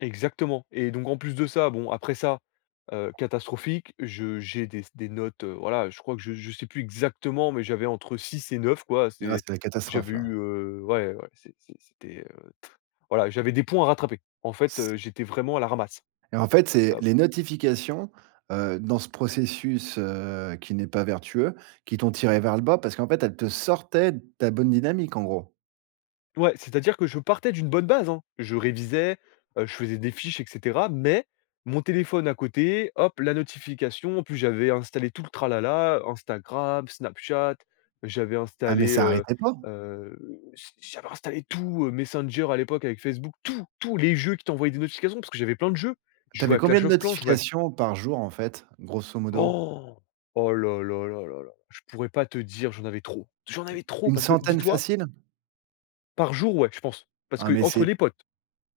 Exactement et donc en plus de ça, bon après ça, heu, catastrophique, je j'ai des des notes, heu, voilà, je crois que je je sais plus exactement, mais j'avais entre 6 et 9 quoi, Il c'est reste la catastrophe j'avais eu, là. heu, ouais ouais, c'est c'est c'était, heu, t voilà, j'avais des points à rattraper. En fait, S heu, j'étais vraiment à la ramasse. Et en fait c'est Heu les P notifications, heu, dans ce processus, heu, qui n'est pas vertueux, qui t'ont tiré vers le bas parce qu'en fait elles te sortaient de ta bonne dynamique en gros? Ouais, c'est-à-dire que je partais d'une bonne base, hein. Je révisais, heu, je faisais des fiches et cetera mais mon téléphone à côté, hop, la notification, en plus j'avais installé tout le tralala, Instagram, Snapchat, j'avais Ah mais installé, ça heu arrêtait pas? heu, j'a j'avais installé tout, heu, Messenger à l'époque avec Facebook, tout, tout, les jeux qui t'envoyaient des notifications, parce que j'avais plein de jeux, je Tu avais jouais à combien Clash de of Clans, je jouais à notifications par jour, en fait, grosso modo? Oh là là là là là là, je pourrais pas te dire j'en avais trop. J'en avais trop Une parce que centaine dis-toi facile? Par jour? Ouais, je pense, parce Ah, mais qu'entre c'est les potes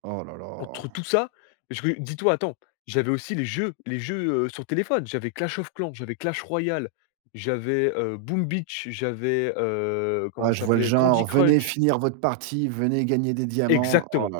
oh là entre là. tout ça, parce que dis-toi, attends, j'avais aussi les jeux les jeux, heu, sur téléphone, j'avais clash of clan, j'avais clash royal, j'avais, heu, boom beach, j'avais, heu, comment Ouais ça je vois le s'appelait? Candy genre: «Venez Crunch. finir votre partie, venez gagner des diamants». Oh Exactement, là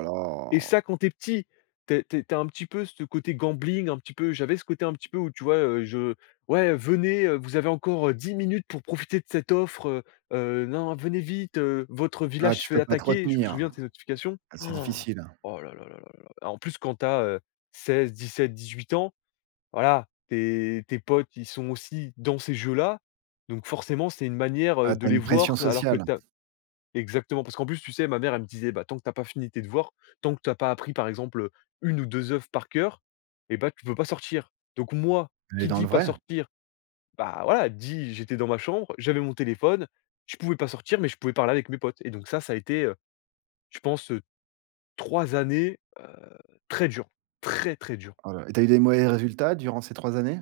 et ça là. quand tu es petit, tu es tu es tu es un petit peu ce côté gambling, un petit peu, j'avais ce côté un petit peu, où, tu vois? Heu, je: «Ouais venez, vous avez encore, heu, 10 minutes pour profiter de cette offre, heu heu, non, venez vite, heu, votre Ah, village se tu fait peux pas te attaquer», je me retenir, souviens de ces notifications. ah, c'est difficile. Oh là là là là, en plus quand tu as, heu, 16-17-18 ans, voilà tes tes potes ils sont aussi dans ces jeux là, donc forcément c'est une manière, heu, Ah, tu de as les une pression voir alors que sociale. tu as exactement, parce qu'en plus, tu sais, ma mère elle me disait: «Bah tant que tu as pas fini tes devoirs, tant que tu as pas appris par exemple, heu, 1 ou 2 œuvres par cœur et ben tu peux pas sortir», donc moi Tu es qui dans dit le pas vrai. sortir, bah, voilà dit j'étais dans ma chambre, j'avais mon téléphone, je pouvais pas sortir mais je pouvais parler avec mes potes, et donc ça, ça a été, heu, je pense, heu, 3 années, heu, très dures, très, très dures. Oh là là et tu as eu des mauvais résultats durant ces 3 années?